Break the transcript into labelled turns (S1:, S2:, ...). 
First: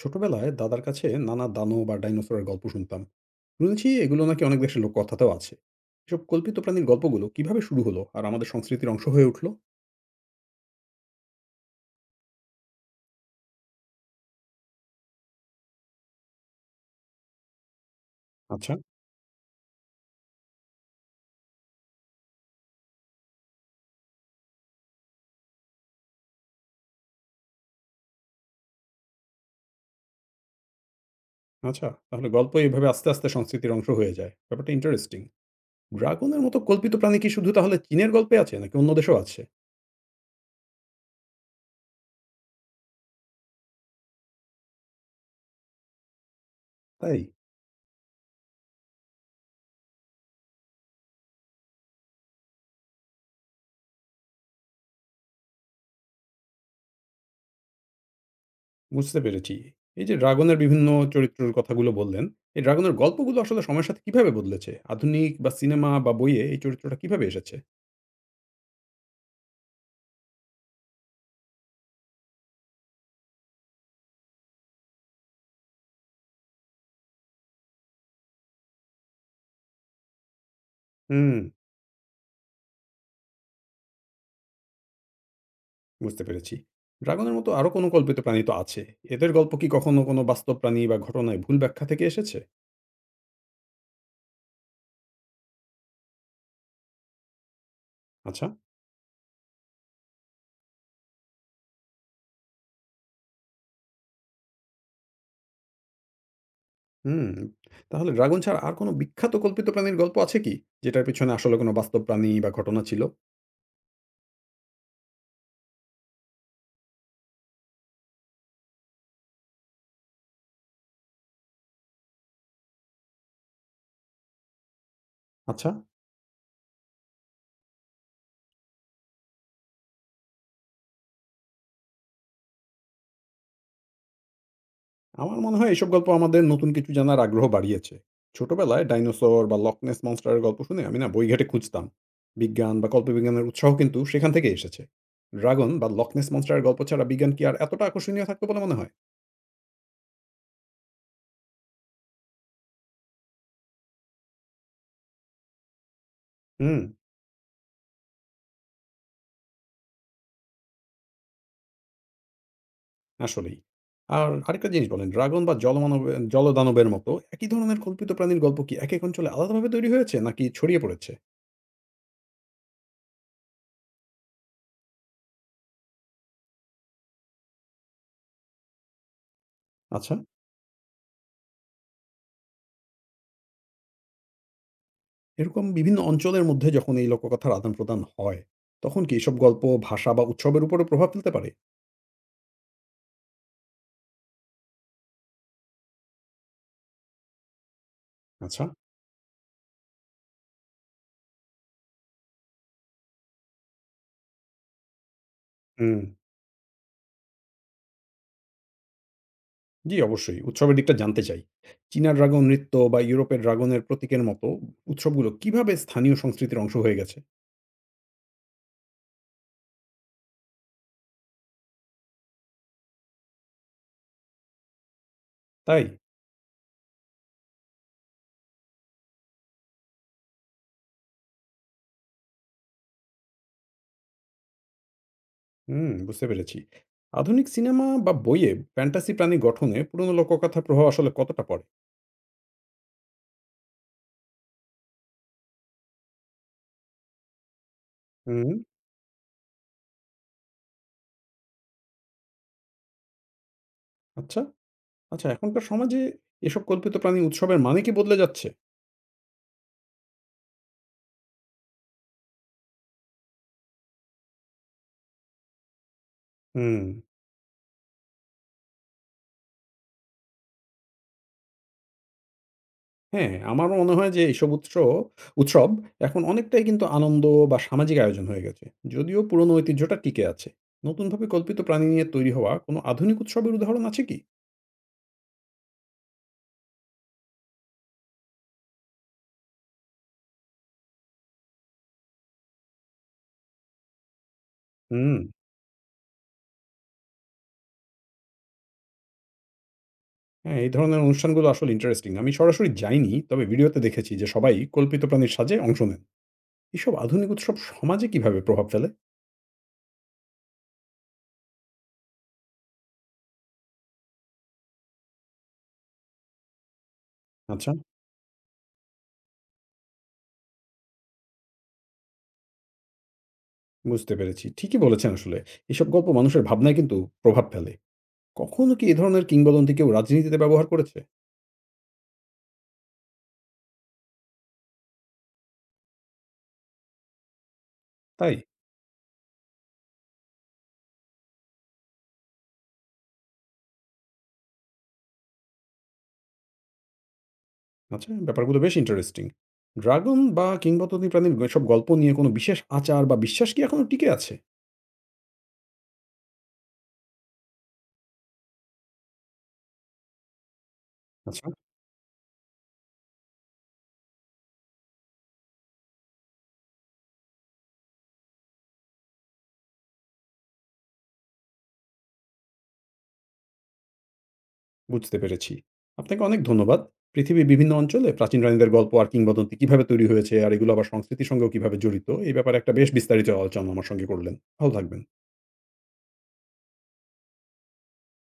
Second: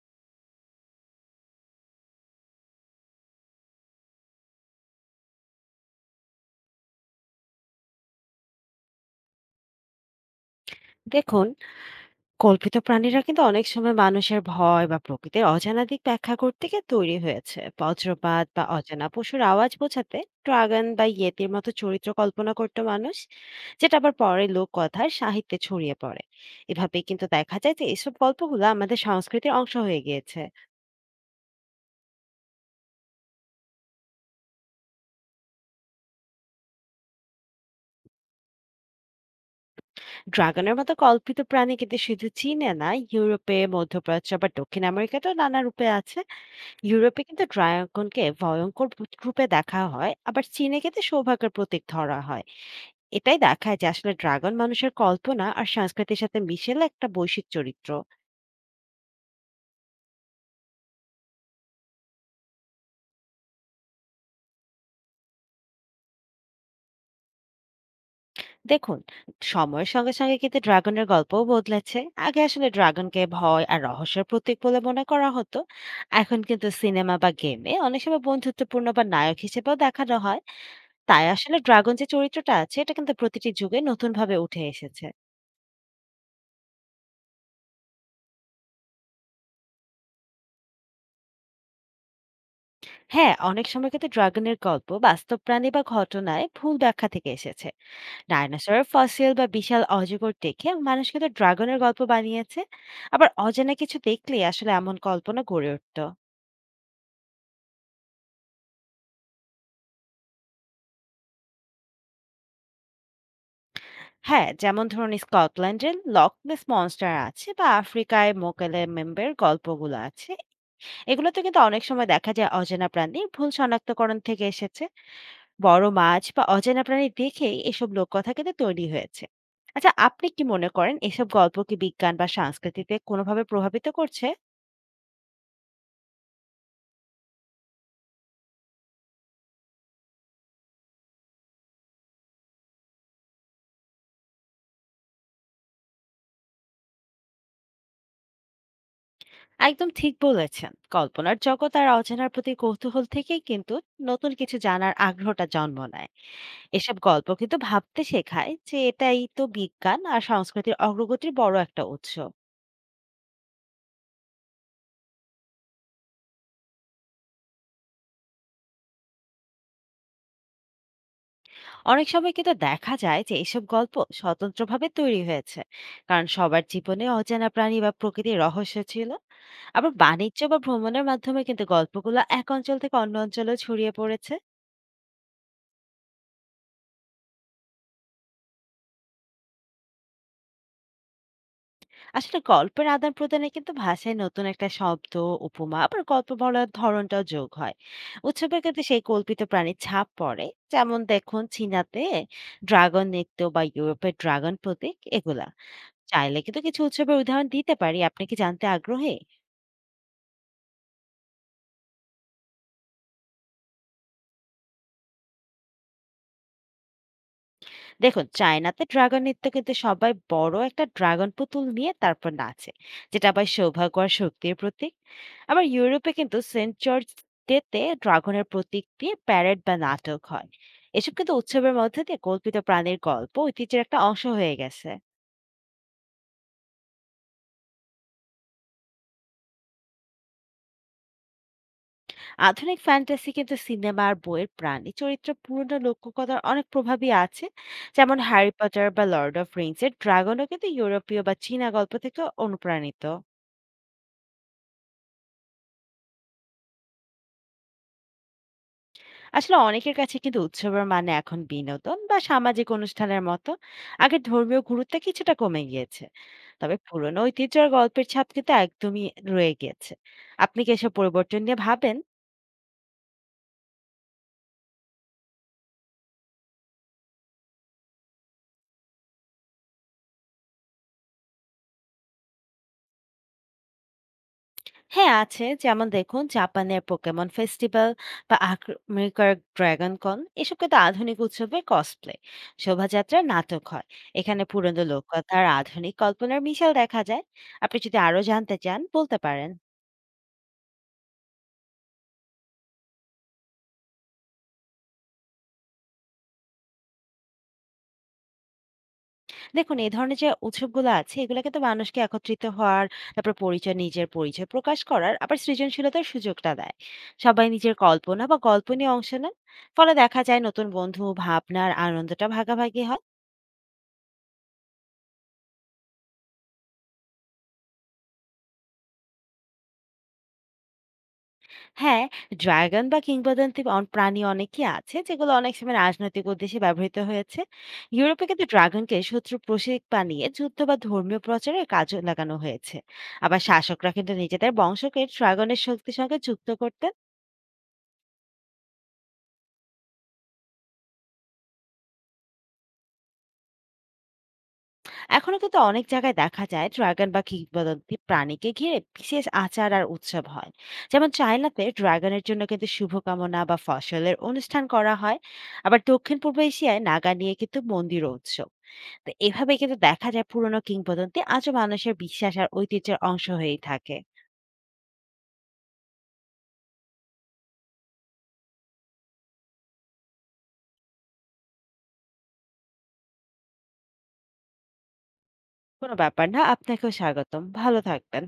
S1: ছোটবেলায় দাদার কাছে নানা দানো বা ডাইনোসরের গল্প শুনতাম। শুনেছি এগুলো নাকি অনেক দেশের লোককথাতেও আছে। এসব কল্পিত প্রাণীর গল্পগুলো কিভাবে শুরু হলো আর আমাদের সংস্কৃতির অংশ হয়ে উঠলো?
S2: দেখুন, কল্পিত প্রাণীরা কিন্তু অনেক সময় মানুষের ভয় বা প্রকৃতির অজানা দিক ব্যাখ্যা করতে গিয়ে তৈরি হয়েছে, বজ্রপাত বা
S1: আচ্ছা।
S2: অজানা পশুর আওয়াজ বোঝাতে। ড্রাগন বা ইয়েতির মতো চরিত্র কল্পনা করত মানুষ, যেটা আবার পরে লোককথার সাহিত্যে ছড়িয়ে পড়ে। এভাবে কিন্তু দেখা যায় যে এসব গল্পগুলো আমাদের সংস্কৃতির অংশ হয়ে গিয়েছে।
S1: আচ্ছা, তাহলে গল্প এইভাবে আস্তে আস্তে সংস্কৃতির অংশ হয়ে যায়, ব্যাপারটা ইন্টারেস্টিং। ড্রাগনের মতো কল্পিত প্রাণী কি শুধু তাহলে চীনের গল্পে আছে নাকি অন্য দেশেও আছে?
S2: ড্রাগনের মতো কল্পিত প্রাণী কিন্তু শুধু চীনে না, ইউরোপে, মধ্যপ্রাচ্য বা দক্ষিণ আমেরিকাতেও নানা রূপে আছে।
S1: তাই?
S2: ইউরোপে কিন্তু ড্রাগনকে ভয়ঙ্কর ভূত রূপে দেখা হয়, আবার চীনে কিন্তু সৌভাগ্যের প্রতীক ধরা হয়। এটাই দেখায় যে আসলে ড্রাগন মানুষের কল্পনা আর সংস্কৃতির সাথে মিশেলে একটা বৈশ্বিক চরিত্র।
S1: বুঝতে পেরেছি। এই যে ড্রাগনের বিভিন্ন চরিত্রের কথাগুলো বললেন, এই ড্রাগনের গল্পগুলো আসলে সময়ের সাথে কিভাবে বদলেছে? আধুনিক বা সিনেমা বা বইয়ে এই চরিত্রটা কিভাবে এসেছে?
S2: দেখুন, সময়ের সঙ্গে সঙ্গে কিন্তু ড্রাগনের গল্পও বদলেছে। আগে আসলে ড্রাগনকে ভয় আর রহস্যের প্রতীক বলে মনে করা হতো। এখন কিন্তু সিনেমা বা গেমে অনেক সময় বন্ধুত্বপূর্ণ বা নায়ক হিসেবেও দেখানো হয়। তাই
S1: হুম।
S2: আসলে ড্রাগন যে চরিত্রটা আছে, এটা কিন্তু প্রতিটি যুগে নতুন ভাবে উঠে এসেছে।
S1: বুঝতে পেরেছি। ড্রাগনের মতো আরো কোনো কল্পিত প্রাণী তো আছে। এদের গল্প কি কখনো কোনো বাস্তব প্রাণী বা ঘটনায় ভুল ব্যাখ্যা থেকে এসেছে?
S2: হ্যাঁ, অনেক সময় কিন্তু ড্রাগনের গল্প বাস্তব প্রাণী বা ঘটনায় ভুল ব্যাখ্যা থেকে এসেছে।
S1: আচ্ছা।
S2: ডায়নোসরের ফসিল বা বিশাল অজগর দেখে মানুষ কিন্তু ড্রাগনের গল্প বানিয়েছে। আবার অজানা কিছু দেখলে আসলে এমন কল্পনা গড়ে উঠত।
S1: হুম। তাহলে ড্রাগন ছাড়া আর কোনো বিখ্যাত কল্পিত প্রাণীর গল্প আছে কি, যেটার পিছনে আসলে কোনো বাস্তব প্রাণী বা ঘটনা ছিল?
S2: হ্যাঁ, যেমন ধরুন স্কটল্যান্ডের লকনেস মনস্টার আছে, বা আফ্রিকায় মোকেলে মেম্বের গল্পগুলো আছে। এগুলোতে কিন্তু অনেক সময় দেখা যায় অজানা প্রাণী ভুল শনাক্তকরণ থেকে এসেছে।
S1: আচ্ছা।
S2: বড় মাছ বা অজানা প্রাণী দেখেই এসব লোককথা কিন্তু তৈরি হয়েছে। আচ্ছা, আপনি কি মনে করেন এসব গল্প কি বিজ্ঞান বা সংস্কৃতিতে কোনোভাবে প্রভাবিত করছে?
S1: আমার মনে হয় এসব গল্প আমাদের নতুন কিছু জানার আগ্রহ বাড়িয়েছে। ছোটবেলায় ডাইনোসর বা লকনেস মনস্টারের গল্প শুনে আমি না বইঘাটে খুঁজতাম। বিজ্ঞান বা কল্পবিজ্ঞানের উৎসাহ কিন্তু সেখান থেকেই এসেছে। ড্রাগন বা লকনেস মনস্টারের গল্প ছাড়া বিজ্ঞান কি আর এতটা আকর্ষণীয় থাকতো বলে মনে হয়?
S2: একদম ঠিক বলেছেন, কল্পনার জগৎ আর অজানার প্রতি কৌতূহল থেকেই কিন্তু নতুন কিছু জানার আগ্রহটা জন্ম নেয়।
S1: হুম।
S2: এসব গল্প কিন্তু ভাবতে শেখায় যে এটাই তো বিজ্ঞান আর সংস্কৃতির অগ্রগতির বড় একটা উৎস।
S1: আসলেই। আর আরেকটা জিনিস বলেন, ড্রাগন বা জলমানবে জলদানবের মতো একই ধরনের কল্পিত প্রাণীর গল্প কি একেক অঞ্চলে আলাদাভাবে তৈরি হয়েছে নাকি ছড়িয়ে পড়েছে?
S2: অনেক সময় কিন্তু দেখা যায় যে এসব গল্প স্বতন্ত্রভাবে তৈরি হয়েছে, কারণ সবার জীবনে অজানা প্রাণী বা প্রকৃতির রহস্য ছিল। আবার
S1: আচ্ছা,
S2: বাণিজ্য বা ভ্রমণের মাধ্যমে কিন্তু গল্পগুলো এক অঞ্চল থেকে অন্য অঞ্চলেও ছড়িয়ে পড়েছে।
S1: এরকম বিভিন্ন অঞ্চলের মধ্যে যখন এই লোককথার আদান-প্রদান হয়, তখন কি এসব গল্প ভাষা বা উৎসবের উপরও প্রভাব ফেলতে পারে?
S2: আসলে গল্পের আদান প্রদানে কিন্তু ভাষায় নতুন একটা শব্দ, উপমা, আবার গল্প বলার ধরনটাও যোগ হয়। উৎসবে
S1: আচ্ছা।
S2: কিন্তু সেই কল্পিত প্রাণীর ছাপ পড়ে। যেমন দেখুন চীনাতে ড্রাগন নৃত্য বা ইউরোপের ড্রাগন প্রতীক এগুলা।
S1: হুম।
S2: চাইলে কিন্তু কিছু উৎসবের উদাহরণ দিতে পারি, আপনি কি জানতে আগ্রহী?
S1: জি, অবশ্যই। উৎসবের দিকটা জানতে চাই। চীনা ড্রাগন নৃত্য বা ইউরোপের ড্রাগনের প্রতীকের মতো উৎসবগুলো কিভাবে স্থানীয় সংস্কৃতির অংশ হয়ে গেছে?
S2: দেখুন, চায়নাতে ড্রাগন নৃত্য কিন্তু সবাই বড় একটা ড্রাগন পুতুল নিয়ে তারপর নাচে, যেটা আবার সৌভাগ্য আর শক্তির প্রতীক। আবার
S1: তাই?
S2: ইউরোপে কিন্তু সেন্ট জর্জ ডেতে ড্রাগনের প্রতীক দিয়ে প্যারেড বা নাটক হয়। এসব কিন্তু উৎসবের মধ্যে দিয়ে কল্পিত প্রাণীর গল্প ঐতিহ্যের একটা অংশ হয়ে গেছে।
S1: হুম, বুঝতে পেরেছি। আধুনিক সিনেমা বা বইয়ে ফ্যান্টাসি প্রাণী গঠনে পুরনো লোককথার প্রভাব আসলে কতটা পড়ে?
S2: আধুনিক ফ্যান্টাসি কিন্তু সিনেমা আর বইয়ের প্রাণী চরিত্র পুরনো লোককথার অনেক প্রভাবই আছে। যেমন
S1: হুম।
S2: হ্যারি পটার বা লর্ড অফ রিংস এর ড্রাগনও কিন্তু ইউরোপীয় বা চীনা গল্প থেকে অনুপ্রাণিত।
S1: আচ্ছা। আচ্ছা, এখনকার সমাজে এসব কল্পিত প্রাণী উৎসবের মানে কি বদলে যাচ্ছে?
S2: আসলে অনেকের কাছে কিন্তু উৎসবের মানে এখন বিনোদন বা সামাজিক অনুষ্ঠানের মতো। আগে ধর্মীয় গুরুত্ব কিছুটা কমে গিয়েছে, তবে
S1: হুম।
S2: পুরনো ঐতিহ্য আর গল্পের ছাপ কিন্তু একদমই রয়ে গিয়েছে। আপনি কি এসব পরিবর্তন নিয়ে ভাবেন?
S1: হ্যাঁ, আমারও মনে হয় যে এইসব উৎসব এখন অনেকটাই কিন্তু আনন্দ বা সামাজিক আয়োজন হয়ে গেছে। যদিও পুরনো ঐতিহ্যটা টিকে আছে। নতুনভাবে কল্পিত প্রাণী নিয়ে তৈরি হওয়া কোনো আধুনিক উৎসবের উদাহরণ আছে কি?
S2: হ্যাঁ আছে, যেমন দেখুন জাপানের পোকেমন ফেস্টিভ্যাল বা আমেরিকার ড্রাগন কন, এসব কিন্তু আধুনিক উৎসবে কসপ্লে, শোভাযাত্রা, নাটক হয়। এখানে পুরনো
S1: হুম।
S2: লোককথা আর আধুনিক কল্পনার মিশাল দেখা যায়। আপনি যদি আরো জানতে চান বলতে পারেন।
S1: হ্যাঁ, এই ধরনের অনুষ্ঠানগুলো আসলে ইন্টারেস্টিং। আমি সরাসরি যাইনি, তবে ভিডিওতে দেখেছি যে সবাই কল্পিত প্রাণীর সাজে অংশ নেন। এসব আধুনিক উৎসব সমাজে কিভাবে প্রভাব ফেলে?
S2: দেখুন, এই ধরনের যে উৎসবগুলো আছে, এগুলো কিন্তু মানুষকে একত্রিত হওয়ার, তারপর পরিচয়, নিজের পরিচয় প্রকাশ করার, আবার সৃজনশীলতার সুযোগটা দেয়। সবাই
S1: আচ্ছা।
S2: নিজের কল্পনা বা গল্প নিয়ে অংশ নেন। ফলে দেখা যায় নতুন বন্ধু, ভাবনার আনন্দটা ভাগাভাগি হয়।
S1: বুঝতে পেরেছি। ঠিকই বলেছেন আসলে। এসব গল্প মানুষের ভাবনায় কিন্তু প্রভাব ফেলে। কখনো কি এ ধরনের কিংবদন্তি কেউ রাজনীতিতে ব্যবহার করেছে?
S2: হ্যাঁ, ড্রাগন বা কিংবদন্তি প্রাণী অনেকই আছে যেগুলো অনেক সময় রাজনৈতিক উদ্দেশ্যে ব্যবহৃত হয়েছে। ইউরোপে
S1: তাই?
S2: কিন্তু ড্রাগনকে শত্রু প্রতীক বানিয়ে যুদ্ধ বা ধর্মীয় প্রচারে কাজে লাগানো হয়েছে। আবার শাসকরা কিন্তু নিজেদের বংশকে ড্রাগনের শক্তির সঙ্গে যুক্ত করতে।
S1: আচ্ছা, ব্যাপারগুলো বেশ ইন্টারেস্টিং। ড্রাগন বা কিংবদন্তি প্রাণীর এসব গল্প নিয়ে কোনো বিশেষ আচার বা বিশ্বাস কি এখনো টিকে আছে?
S2: এখনো কিন্তু অনেক জায়গায় দেখা যায় ড্রাগন বা কিংবদন্তি প্রাণীকে ঘিরে বিশেষ আচার আর উৎসব হয়। যেমন
S1: আচ্ছা।
S2: চায়নাতে ড্রাগনের জন্য কিন্তু শুভকামনা বা ফসলের অনুষ্ঠান করা হয়। আবার দক্ষিণ পূর্ব এশিয়ায় নাগা নিয়ে কিন্তু মন্দির ও উৎসব। তো এভাবে কিন্তু দেখা যায় পুরনো কিংবদন্তি আজও মানুষের বিশ্বাস আর ঐতিহ্যের অংশ হয়েই থাকে।
S1: বুঝতে পেরেছি। আপনাকে অনেক ধন্যবাদ। পৃথিবীর বিভিন্ন অঞ্চলে প্রাচীন রানীদের গল্প আর কিংবদন্তি কিভাবে তৈরি হয়েছে আর এগুলো আবার সংস্কৃতির সঙ্গেও কিভাবে জড়িত, এই ব্যাপারে একটা বেশ বিস্তারিত আলোচনা আমার সঙ্গে করলেন। ভালো থাকবেন।
S2: কোনো ব্যাপার না, আপনাকেও স্বাগতম, ভালো থাকবেন।